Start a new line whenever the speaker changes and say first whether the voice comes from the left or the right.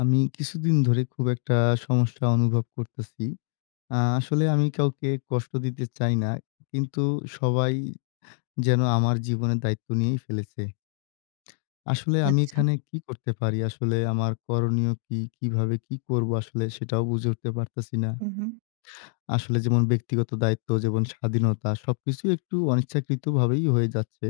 left: আমি কিছুদিন ধরে খুব একটা সমস্যা অনুভব করতেছি। আ আসলে আমি কাউকে কষ্ট দিতে চাই না। কিন্তু সবাই যেন আমার জীবনের দায়িত্ব নিয়েই ফেলেছে। আসলে আমি
right: আচ্ছা।
left: এখানে কি করতে পারি? আসলে আমার করনীয় কি? কিভাবে কি করব? আসলে সেটাও বুঝে উঠতে পারতেছি না।
right: হুম, হুম।
left: আসলে যেমন ব্যক্তিগত দায়িত্ব যেমন স্বাধীনতা সবকিছু একটু অনিচ্ছাকৃত ভাবেই হয়ে যাচ্ছে।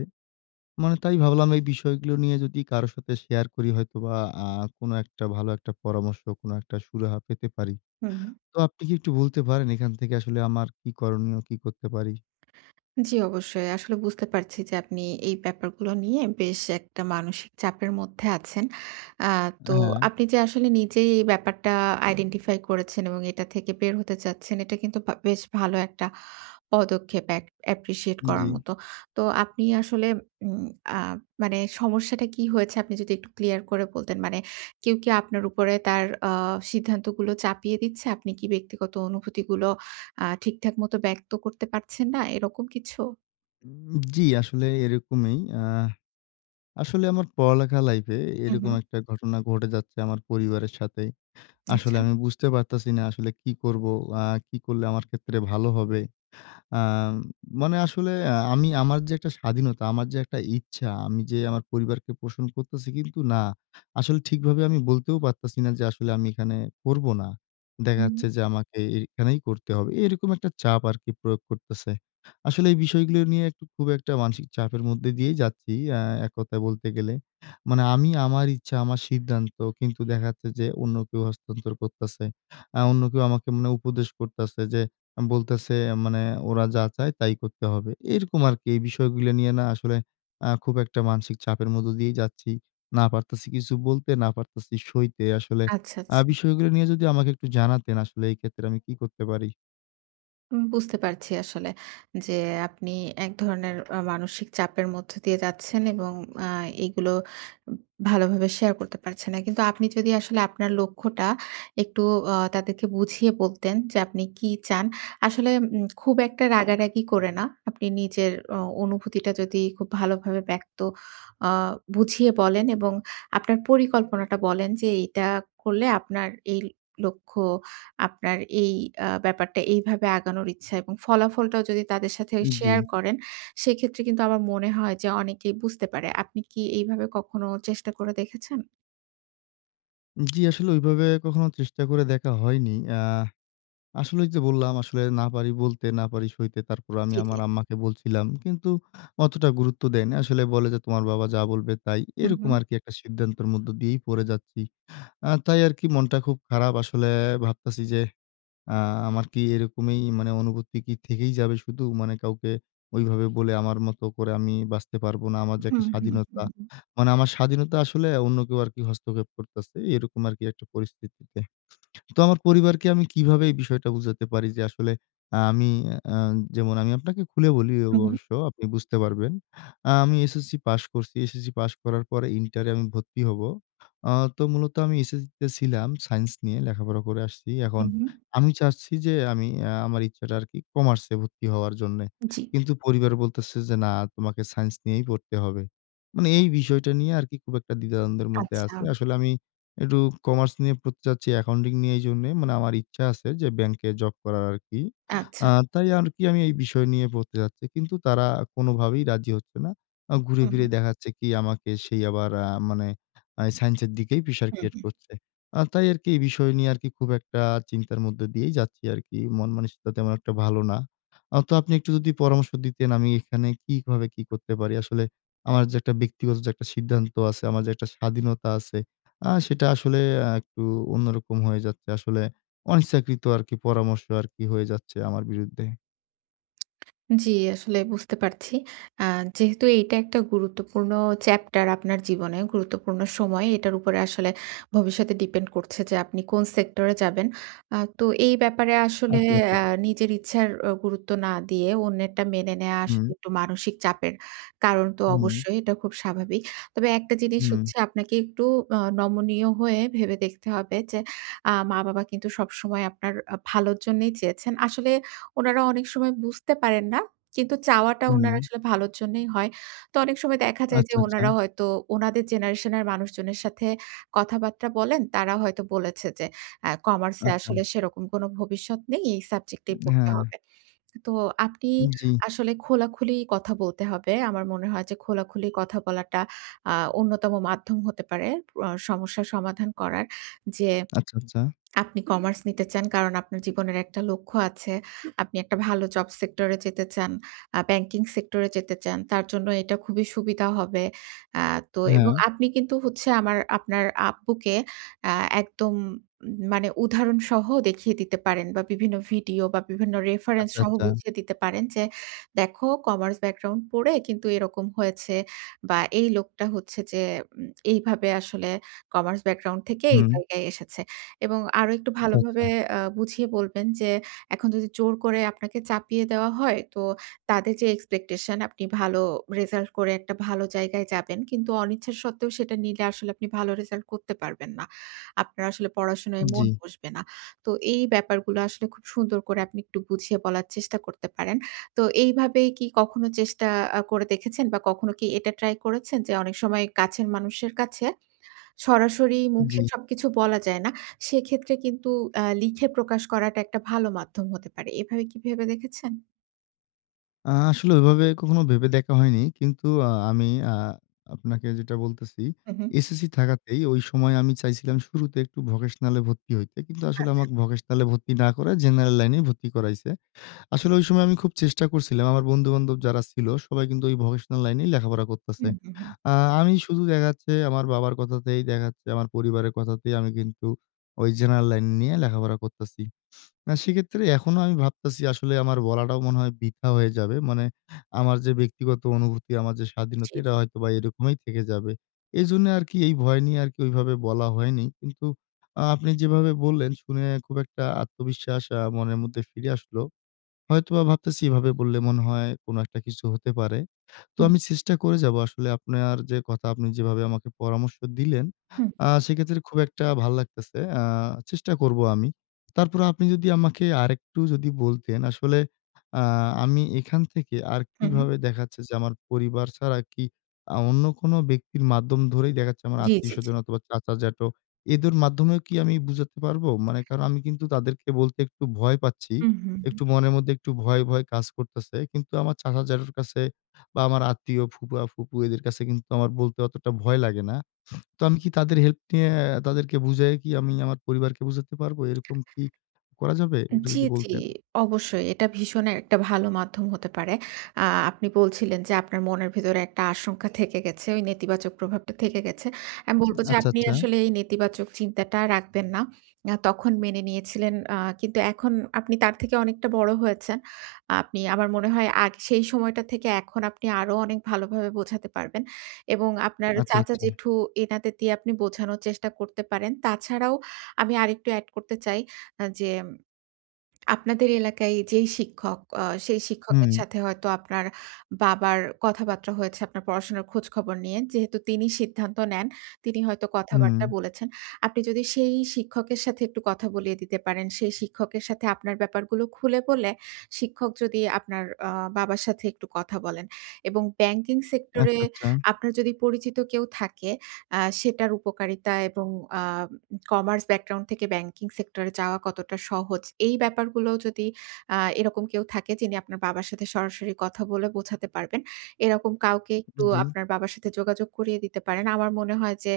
left: মানে তাই ভাবলাম এই বিষয়গুলো নিয়ে যদি কারো সাথে শেয়ার করি হয়তো বা আ কোনো একটা ভালো একটা পরামর্শ, কোন একটা সুরাহা পেতে পারি।
right: হুম।
left: তো আপনি কি একটু বলতে পারেন, এখান থেকে আসলে আমার কি করণীয়? কী করতে পারি?
right: জি, অবশ্যই। আসলে বুঝতে পারছি যে, আপনি এই ব্যাপারগুলো নিয়ে বেশ একটা মানসিক চাপের মধ্যে আছেন। আ
left: অ্যা
right: তো
left: হ্যাঁ।
right: আপনি যে, আসলে নিজেই এই ব্যাপারটা আইডেন্টিফাই করেছেন এবং এটা থেকে বের হতে চাচ্ছেন, এটা কিন্তু ভা বেশ ভালো একটা পদক্ষেপ এক appreciate
left: জি।
right: করার মতো। তো আপনি আসলে উম আ মানে সমস্যাটা কি হয়েছে আপনি যদি একটু ক্লিয়ার করে বলতেন? মানে কেউ কি আপনার উপরে তার আ সিদ্ধান্ত গুলো চাপিয়ে দিচ্ছে? আপনি কি ব্যক্তিগত অনুভূতিগুলো আ ঠিকঠাক মত ব্যক্ত করতে পারছেন না? এরকম কিছু?
left: উম জি, আসলে এরকমই। অ্যা আসলে আমার পড়ালেখা লাইফে
right: হুম,
left: এরকম
right: হুম।
left: একটা ঘটনা ঘটে যাচ্ছে আমার পরিবারের সাথে। আসলে
right: আচ্ছা।
left: আমি বুঝতে পারতাছি না আসলে কি করবো? অ্যা কি করলে আমার ক্ষেত্রে ভালো হবে? অ্যা মানে আসলে আমি আমার যে একটা স্বাধীনতা, আমার যে একটা ইচ্ছা, আমি যে আমার পরিবারকে পোষণ করতেছি। কিন্তু না, আসলে ঠিকভাবে আমি বলতেও পারতেছি না যে আসলে আমি এখানে করব না। দেখা
right: হুম।
left: যাচ্ছে যে আমাকে এখানেই পড়তে হবে। এরকম একটা চাপ আরকি প্রয়োগ করতেছে। আসলে এই বিষয়গুলো নিয়ে একটু খুব একটা মানসিক চাপের মধ্যে দিয়েই যাচ্ছি। অ্যা এক কথায় বলতে গেলে। মানে আমি আমার ইচ্ছা আমার সিদ্ধান্ত কিন্তু দেখাচ্ছে যে অন্য কেউ হস্তান্তর করতেছে। অ্যা অন্য কেউ আমাকে মানে উপদেশ করতেছে যে, বলতেছে। মানে ওরা যা চায় তাই করতে হবে। এরকম আরকি। এই বিষয়গুলো নিয়ে না আসলে অ্যা খুব একটা মানসিক চাপের মধ্যে দিয়েই যাচ্ছি। না পারতেছি কিছু বলতে। না পারতেছি সইতে আসলে
right: আচ্ছা,
left: অ্যা
right: আচ্ছা।
left: বিষয়গুলো নিয়ে যদি আমাকে একটু জানাতেন, আসলে এই ক্ষেত্রে আমি কি করতে পারি?
right: হুম। বুঝতে পারছি আসলে যে আপনি এক ধরনের অ মানসিক চাপের মধ্য দিয়ে যাচ্ছেন এবং অ্যা এগুলো ভালোভাবে শেয়ার করতে পারছেন না। কিন্তু আপনি যদি আসলে আপনার লক্ষ্যটা একটু অ তাদেরকে বুঝিয়ে বলতেন যে, আপনি কি চান। আসলে উম খুব একটা রাগারাগি করে না। আপনি নিজের অ অনুভূতিটা যদি খুব ভালোভাবে ব্যক্ত অ বুঝিয়ে বলেন এবং আপনার পরিকল্পনাটা বলেন। যে এটা করলে আপনার এই লক্ষ্য, আপনার এই অ্যা ব্যাপারটা এইভাবে আগানোর ইচ্ছা এবং ফলাফলটাও যদি তাদের সাথে শেয়ার
left: জি।
right: করেন, সেক্ষেত্রে কিন্তু আমার মনে হয় যে অনেকেই বুঝতে পারে। আপনি কি এইভাবে কখনো চেষ্টা করে দেখেছেন?
left: জি, আসলে ওইভাবে কখনো চেষ্টা করে দেখা হয়নি। এ্যা আসলেই যে, বললাম, আসলে না পারি বলতে, না পারি সইতে। তারপর আমি
right: জ্বী,
left: আমার
right: জ্বী।
left: আম্মাকে বলছিলাম। কিন্তু অতটা গুরুত্ব দেয়নি। আসলে বলে যে, তোমার বাবা যা বলবে তাই।
right: হু,
left: এরকম
right: হুম।
left: আরকি একটা সিদ্ধান্তের মধ্যে দিয়েই পড়ে যাচ্ছি। এ্যা তাই আরকি মনটা খুব খারাপ, আসলে ভাবতাছি যে, এ্যা আমার কি এরকমই মানে অনুভূতি কি থেকেই যাবে শুধু মানে কাউকে ওইভাবে বলে আমার মতো করে বাঁচতে পারব না? আমার যে, একটা
right: হম, হম,
left: স্বাধীনতা।
right: হুম।
left: মানে আমার স্বাধীনতা আসলে অন্য কেউ আরকি হস্তক্ষেপ করতেছে। এরকম আরকি একটা পরিস্থিতিতে। তো আমার পরিবারকে আমি কিভাবে এই বিষয়টা বুঝাতে পারি? যে, আসলে আমি এ্যা যেমন আমি আপনাকে খুলে বলি
right: হু, হুম।
left: অবশ্য আপনি বুঝতে পারবেন। এ্যা আমি এসএসসি পাস করছি। এসএসসি পাস করার পর ইন্টার এ আমি ভর্তি হব। এ্যা তো মূলত আমি এসএসসি তে ছিলাম সাইন্স নিয়ে লেখাপড়া করে আসছি। এখন
right: হম, হম।
left: আমি চাচ্ছি যে, আমি এ্যা আমার ইচ্ছাটা আরকি কমার্সে ভর্তি হওয়ার জন্যে।
right: জী।
left: কিন্তু পরিবার বলতেছে যে, না তোমাকে সাইন্স নিয়েই পড়তে হবে। মানে এই বিষয়টা নিয়ে আরকি খুব একটা দ্বিধাদ্বন্দ্বের মধ্যে
right: আচ্ছা।
left: আছে। আসলে আমি একটু কমার্স নিয়ে পড়তে যাচ্ছি, অ্যাকাউন্টিং নিয়ে এই জন্য মানে আমার ইচ্ছা আছে যে, ব্যাংকে জব করার আরকি।
right: আচ্ছা।
left: এ্যা তাই আরকি আমি এই বিষয় নিয়ে পড়তে যাচ্ছি। কিন্তু তারা কোনভাবেই রাজি হচ্ছে না। ঘুরে
right: হম,
left: ফিরে
right: হম।
left: দেখাচ্ছে কি আমাকে আবার এ্যা মানে আ সাইন্স এর দিকে প্রেশার
right: হুম,
left: ক্রিয়েট
right: হুম।
left: করছে। এ্যা তাই আরকি এই বিষয় নিয়ে খুব একটা চিন্তার মধ্যে দিয়েই যাচ্ছি আরকি। মন মানসিকতা তেমন একটা ভালো না। অ্যা তো আপনি একটু যদি পরামর্শ দিতেন আমি এখানে কিভাবে কি করতে পারি? আসলে আমার যে, একটা ব্যক্তিগত যে, একটা সিদ্ধান্ত আছে, আমার যে, একটা স্বাধীনতা আছে, এ্যা সেটা আসলে এ্যা একটু অন্যরকম হয়ে যাচ্ছে। আসলে অনিচ্ছাকৃত আরকি পরামর্শ আরকি হয়ে যাচ্ছে আমার বিরুদ্ধে।
right: জ্বি, আসলে বুঝতে পারছি। আ যেহেতু এটা একটা গুরুত্বপূর্ণ চ্যাপ্টার আপনার জীবনে, গুরুত্বপূর্ণ সময়। এটার উপরে আসলে ভবিষ্যতে ডিপেন্ড করছে যে, আপনি কোন সেক্টরে যাবেন। আ তো এই ব্যাপারে আসলে
left: আচ্ছা, আচ্ছা।
right: এ্যা নিজের ইচ্ছার ও গুরুত্ব না দিয়ে অন্যেরটা মেনে নেওয়া আসলে
left: হুম।
right: একটু মানসিক চাপের কারণ তো
left: হুম।
right: অবশ্যই। এটা খুব স্বাভাবিক। তবে একটা জিনিস
left: হুম।
right: হচ্ছে আপনাকে একটু আ নমনীয় হয়ে ভেবে দেখতে হবে। যে, আ মা-বাবা কিন্তু সবসময় আপনার আ ভালোর জন্যেই চেয়েছেন। আসলে উনারা অনেক সময় বুঝতে পারেন না। কিন্তু চাওয়াটা উনারা
left: হুম।
right: আসলে ভালোর জন্যেই হয়। তো অনেক সময় দেখা যায় যে,
left: আচ্ছা,
right: উনারা
left: আচ্ছা।
right: হয়তো উনাদের জেনারেশন এর মানুষজনের সাথে কথাবার্তা বলেন। তারা হয়তো বলেছে যে, আ কমার্স এ আসলে
left: আচ্ছা।
right: সেরকম কোন ভবিষ্যৎ নেই। এই সাবজেক্ট এ
left: উম
right: পড়তে
left: হ্যাঁ।
right: হবে। তো আপনি
left: উম জি।
right: আসলে খোলাখুলি কথা বলতে হবে। আমার মনে হয় যে, খোলাখুলি কথা বলাটা আ অন্যতম মাধ্যম হতে পারে আ সমস্যার সমাধান করার। যে,
left: আচ্ছা, আচ্ছা।
right: আপনি কমার্স নিতে চান। কারণ আপনার জীবনের একটা লক্ষ্য আছে। আপনি একটা ভালো জব সেক্টরে যেতে চান। আ ব্যাংকিং সেক্টরে যেতে চান। তার জন্য এটা খুবই সুবিধা হবে। আ তো এবং
left: হ্যাঁ।
right: আপনি কিন্তু হচ্ছে আমার আপনার আব্বুকে আ একদম মানে উদাহরণসহ দেখিয়ে দিতে পারেন বা বিভিন্ন ভিডিও বা বিভিন্ন রেফারেন্স
left: আচ্ছা,
right: সহ
left: আচ্ছা।
right: বুঝিয়ে দিতে পারেন। যে, দেখো কমার্স ব্যাকগ্রাউন্ড পড়ে কিন্তু এরকম হয়েছে। বা এই লোকটা হচ্ছে যে, ওম এইভাবে আসলে কমার্স ব্যাকগ্রাউন্ড থেকে এই
left: হুম।
right: জায়গায় এসেছে। এবং আরো একটু
left: আচ্ছা, আচ্ছা।
right: ভালোভাবে আ বুঝিয়ে বলবেন যে, এখন যদি জোর করে আপনাকে চাপিয়ে দেওয়া হয় তো তাদের যে, এক্সপেকটেশন আপনি ভালো রেজাল্ট করে একটা ভালো জায়গায় যাবেন। কিন্তু অনিচ্ছা সত্ত্বেও সেটা নিলে আসলে আপনি ভালো রেজাল্ট করতে পারবেন না। আপনার আসলে পড়াশোনায় মন
left: জি।
right: বসবে না। তো এই ব্যাপারগুলো আসলে খুব সুন্দর করে আপনি একটু বুঝিয়ে বলার চেষ্টা করতে পারেন। তো এইভাবে কি কখনো চেষ্টা আ করে দেখেছেন? বা কখনো কি এটা ট্রাই করেছেন? যে, অনেক সময় কাছের মানুষের কাছে সরাসরি মুখে
left: জি।
right: সবকিছু বলা যায় না। সেক্ষেত্রে কিন্তু আ লিখে প্রকাশ করাটা একটা ভালো মাধ্যম হতে পারে। এভাবে কি ভেবে দেখেছেন?
left: আ আসলে ওইভাবে কখনো ভেবে দেখা হয়নি। কিন্তু আ আমি আ আপনাকে যেটা বলতেছি,
right: হুম, হুম।
left: এসএসসি থাকাতেই ওই সময় আমি চাইছিলাম শুরুতে একটু ভোকেশনালে ভর্তি হইতে। কিন্তু আসলে
right: আচ্ছা।
left: আমাকে ভকেশনালে ভর্তি না করে জেনারেল লাইনেই ভর্তি করাইছে। আসলে ঐ সময় আমি খুব চেষ্টা করছিলাম। আমার বন্ধু-বান্ধব যারা ছিল সবাই কিন্তু ঐ ভোকেশনাল লাইনেই লেখাপড়া
right: হু,
left: করতেছে।
right: হু, হুম।
left: আ আমি শুধু দেখা যাচ্ছে আমার বাবার কথাতেই দেখা যাচ্ছে আমার পরিবারের কথাতেই আমি কিন্তু ঐ জেনারেল লাইন নিয়ে লেখাপড়া করতেছি। আ সেক্ষেত্রে এখনো আমি ভাবতেছি, আসলে আমার বলাটাও মনে হয় বৃথা হয়ে যাবে। মানে আমার যে, ব্যক্তিগত অনুভূতি, আমার যে,
right: জি,
left: স্বাধীনতা
right: জি।
left: এটা হয়তো বা এরকমই থেকে যাবে। এজন্য আরকি এই ভয় নিয়ে আরকি ওইভাবে বলা হয়নি। কিন্তু আ আপনি যেভাবে বললেন, শুনে খুব একটা আত্মবিশ্বাস আ মনের মধ্যে ফিরে আসলো। হয়তোবা ভাবতেছি এভাবে বললে, মনে হয় কোন একটা কিছু হতে পারে। তো
right: হুম।
left: আমি চেষ্টা করে যাবো আসলে আপনার যে, কথা আপনি যেভাবে আমাকে পরামর্শ দিলেন,
right: হু, হুম।
left: আ সেক্ষেত্রে খুব একটা ভাল লাগতেছে। আ চেষ্টা করব আমি। তারপরেও আপনি যদি আমাকে আরেকটু যদি বলতেন। আসলে আ আমি এখান থেকে আর
right: হুম, হুম।
left: কিভাবে দেখা যাচ্ছে যে, আমার পরিবার ছাড়া কি আ অন্য কোন ব্যক্তির মাধ্যম ধরেই দেখা যাচ্ছে আমার
right: জি, জি, জি।
left: আত্মীয়স্বজন অথবা চাচা, জ্যাঠো এদের মাধ্যমেও কি আমি বুঝাতে পারব? মানে কারণ আমি কিন্তু তাদেরকে বলতে একটু ভয় পাচ্ছি।
right: হুম, হুম, হুম।
left: একটু মনের মধ্যে একটু ভয়, ভয় কাজ করতেছে। কিন্তু আমার চাচা, জ্যাঠোর কাছে বা আমার আত্মীয় ফুপা, ফুপু এদের কাছে কিন্তু আমার বলতে অতটা ভয় লাগে না। তো আমি কি তাদের হেল্প নিয়ে আ তাদেরকে বোঝায়ে কি আমি আমার পরিবারকে বুঝাতে পারব? এরকম কি করা যাবে? একটু
right: জি,
left: যদি
right: জি।
left: বলতেন।
right: অবশ্যই। এটা ভীষণই একটা ভালো মাধ্যম হতে পারে। আ আপনি বলছিলেন যে, আপনার মনের ভেতরে একটা আশঙ্কা থেকে গেছে। ওই নেতিবাচক প্রভাবটা থেকে গেছে। আমি বলব যে,
left: আচ্ছা,
right: আপনি
left: আচ্ছা।
right: আসলে এই নেতিবাচক চিন্তাটা রাখবেন না। অ্যা তখন মেনে নিয়েছিলেন। আ কিন্তু এখন আপনি তার থেকে অনেকটা বড় হয়েছে। আপনি আমার মনে হয় আগ সেই সময়টা থেকে এখন আপনি আরো অনেক ভালোভাবে বোঝাতে পারবেন। এবং আপনার
left: আচ্ছা,
right: চাচা,
left: আচ্ছা।
right: জেঠু এনাদের দিয়ে আপনি বোঝানোর চেষ্টা করতে পারেন। তাছাড়াও আমি আরেকটু এ্যাড করতে চাই। আ যেম আপনাদের এলাকায় যেই শিক্ষক অ সেই শিক্ষকের
left: হুম।
right: সাথে হয়তো আপনার বাবার কথাবার্তা হয়েছে, আপনার পড়াশোনার খোঁজখবর নিয়ে যেহেতু তিনি সিদ্ধান্ত নেন, তিনি হয়তো
left: হুম।
right: কথাবার্তা বলেছেন। আপনি যদি সেই শিক্ষকের সাথে একটু কথা বলিয়ে দিতে পারেন। সেই শিক্ষকের সাথে আপনার ব্যাপারগুলো খুলে বলে শিক্ষক যদি আপনার অ বাবার সাথে একটু কথা বলেন। এবং ব্যাংকিং সেক্টরে
left: আচ্ছা, আচ্ছা।
right: আপনার যদি পরিচিত কেউ থাকে, আ সেটার উপকারিতা এবং আ কমার্স ব্যাকগ্রাউন্ড থেকে ব্যাংকিং সেক্টরে যাওয়া কতটা সহজ। এই ব্যাপারগুলোও যদি আ এরকম কেউ থাকে, যিনি আপনার বাবার সাথে সরাসরি কথা বলে বোঝাতে পারবেন। এরকম কাউকে একটু
left: জি।
right: আপনার বাবার সাথে যোগাযোগ করিয়ে দিতে পারেন। আমার মনে হয় যে,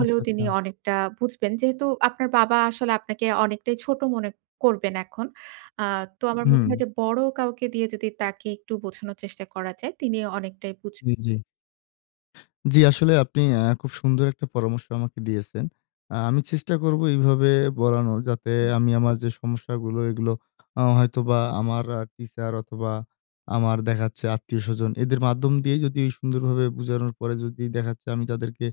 left: আচ্ছা,
right: তিনি
left: আচ্ছা।
right: অনেকটা বুঝবেন। যেহেতু আপনার বাবা আসলে আপনাকে অনেকটাই ছোট মনে করবেন এখন। আ তো আমার মনে
left: হুম।
right: হয় যে, বড় কাউকে দিয়ে যদি তাকে একটু বোঝানোর চেষ্টা করা যায়, তিনি অনেকটাই বুঝ
left: জি, জি। জি, আসলে আপনি আ খুব সুন্দর একটা পরামর্শ আমাকে দিয়েছেন। আ আমি চেষ্টা করবো এইভাবে বলানোর, যাতে
right: হু, জি।
left: আমি আমার যে, সমস্যাগুলো এগুলো আ হয়তোবা আমার আ টিচার অথবা আমার দেখা যাচ্ছে আত্মীয়স্বজন, এদের মাধ্যম দিয়েই যদি সুন্দরভাবে বুঝানোর পরে যদি দেখা যাচ্ছে আমি তাদেরকে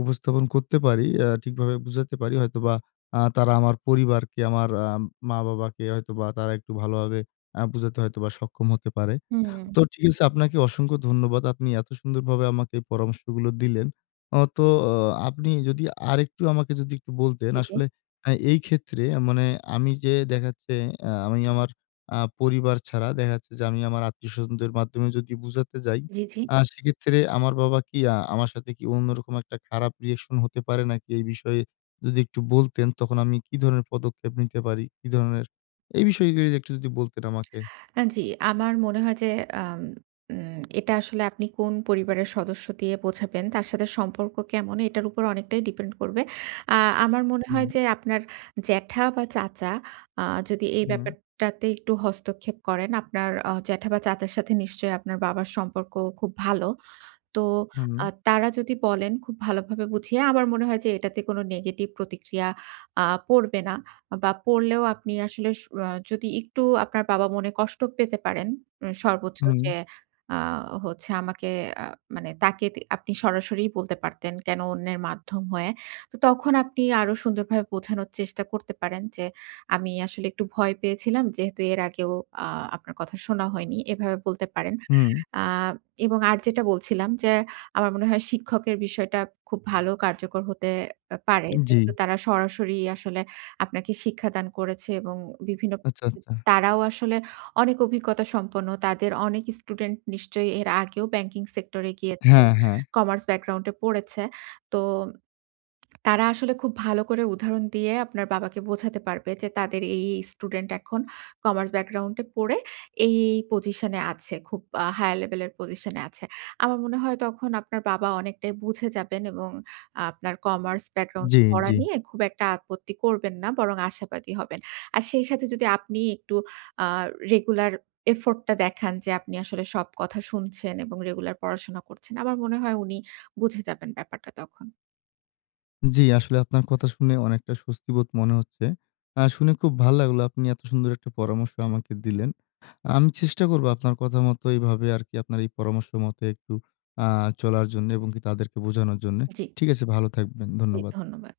left: উপস্থাপন করতে পারি। অ্যা ঠিকভাবে বুঝাতে পারি হয়তোবা আ তারা আমার পরিবারকে, আমার আ ম-বাবাকে হয়তোবা তারা একটু ভালোভাবে আ বুঝাতে হয়তোবা সক্ষম হতে পারে।
right: হুম।
left: তো ঠিক আছে আপনাকে অসংখ্য ধন্যবাদ। আপনি এত সুন্দর ভাবে আমাকে পরামর্শগুলো দিলেন। আ তো অ আপনি যদি আরেকটু আমাকে যদি একটু বলতেন,
right: জি, জি।
left: আসলে আ এই ক্ষেত্রে আ মানে আমি যে, দেখা যাচ্ছে আ আমি আমার আ পরিবার ছাড়া দেখা যাচ্ছে যে, আমি আমার আত্মীয়স্বজনদের মাধ্যমে যদি বোঝাতে যাই,
right: জি, জি।
left: আ সেক্ষেত্রে আমার বাবা কি আ আমার সাথে কি অন্যরকম একটা খারাপ রিঅ্যাকশন হতে পারে নাকি? এই বিষয়ে যদি একটু বলতেন। তখন আমি কি ধরনের পদক্ষেপ নিতে পারি? কি ধরণের? এই বিষয় গুলি যদি একটু যদি বলতেন আমাকে।
right: অ্যা জি, আমার মনে হয় যে, আম উম এটা আসলে আপনি কোন পরিবারের সদস্য দিয়ে বোঝাবেন? তার সাথে সম্পর্ক কেমন? এটার উপর অনেকটাই ডিপেন্ড করবে। আ আমার মনে হয়
left: হুম।
right: যে, আপনার জ্যাঠা বা চাচা আ যদি এই
left: হুম।
right: ব্যাপারটাতে একটু হস্তক্ষেপ করেন, আপনার অ জ্যাঠা বা চাচার সাথে নিশ্চয়ই আপনার বাবার সম্পর্ক খুব ভালো। তো
left: হুম।
right: আ তারা যদি বলেন খুব ভালোভাবে বুঝিয়ে, আমার মনে হয় যে, এটাতে কোন নেগেটিভ প্রতিক্রিয়া আ পড়বে না। বা পড়লেও আপনি আসলে সু আ যদি একটু আপনার বাবা মনে কষ্ট পেতে পারেন। উ সর্বোচ্চ
left: হুম।
right: যে, আ হচ্ছে আমাকে আ মানে তাকে তি আপনি সরাসরিই বলতে পারতেন। কেন অন্যের মাধ্যম হয়ে? তো তখন আপনি আরো সুন্দরভাবে বোঝানোর চেষ্টা করতে পারেন, যে, আমি আসলে একটু ভয় পেয়েছিলাম। যেহেতু এর আগেও আ আপনার কথা শোনা হয়নি। এভাবে বলতে পারেন।
left: হুম।
right: আ এবং আর যেটা বলছিলাম, যে, আমার মনে হয় শিক্ষকের বিষয়টা খুব ভালো কার্যকর হতে অ্যা পারে। যেহেতু
left: জি।
right: তারা সরাসরি আসলে আপনাকে শিক্ষা দান করেছে এবং বিভিন্ন
left: আচ্ছা, আচ্ছা।
right: তারাও আসলে অনেক অভিজ্ঞতা সম্পন্ন। তাদের অনেক স্টুডেন্ট নিশ্চয়ই এর আগেও ব্যাংকিং সেক্টরে গিয়েছে।
left: হ্যাঁ, হ্যাঁ।
right: কমার্স ব্যাকগ্রাউন্ডে পড়েছে। তো, তারা আসলে খুব ভালো করে উদাহরণ দিয়ে আপনার বাবাকে বোঝাতে পারবে। যে, তাদের এই, এই স্টুডেন্ট এখন কমার্স ব্যাকগ্রাউন্ডে পড়ে এই, এই পজিশনে আছে। খুব আ হায়ার লেভেলের পজিশনে আছে। আমার মনে হয় তখন আপনার বাবা অনেকটাই বুঝে যাবেন এবং আপনার কমার্স ব্যাকগ্রাউন্ড
left: জি,
right: এ পড়া
left: জি।
right: নিয়ে খুব একটা আপত্তি করবেন না। বরং আশাবাদী হবেন। আর সেই সাথে যদি আপনি একটু আ রেগুলার এফোর্টটা দেখান, যে, আপনি আসলে সব কথা শুনছেন এবং রেগুলার পড়াশোনা করছেন। আমার মনে হয় উনি বুঝে যাবেন ব্যাপারটা তখন।
left: জি, আসলে আপনার কথা শুনে অনেকটা স্বস্তিবোধ মনে হচ্ছে। আ শুনে খুব ভাল লাগলো, আপনি এত সুন্দর একটা পরামর্শ আমাকে দিলেন। আমি চেষ্টা করব আপনার কথা মত এভাবে আরকি আপনার এই পরামর্শ মতো একটু আ চলার জন্য এবং কি তাদেরকে বোঝানোর জন্য।
right: জি।
left: ঠিক আছে ভালো থাকবেন।
right: জি,
left: ধন্যবাদ।
right: ধন্যবাদ।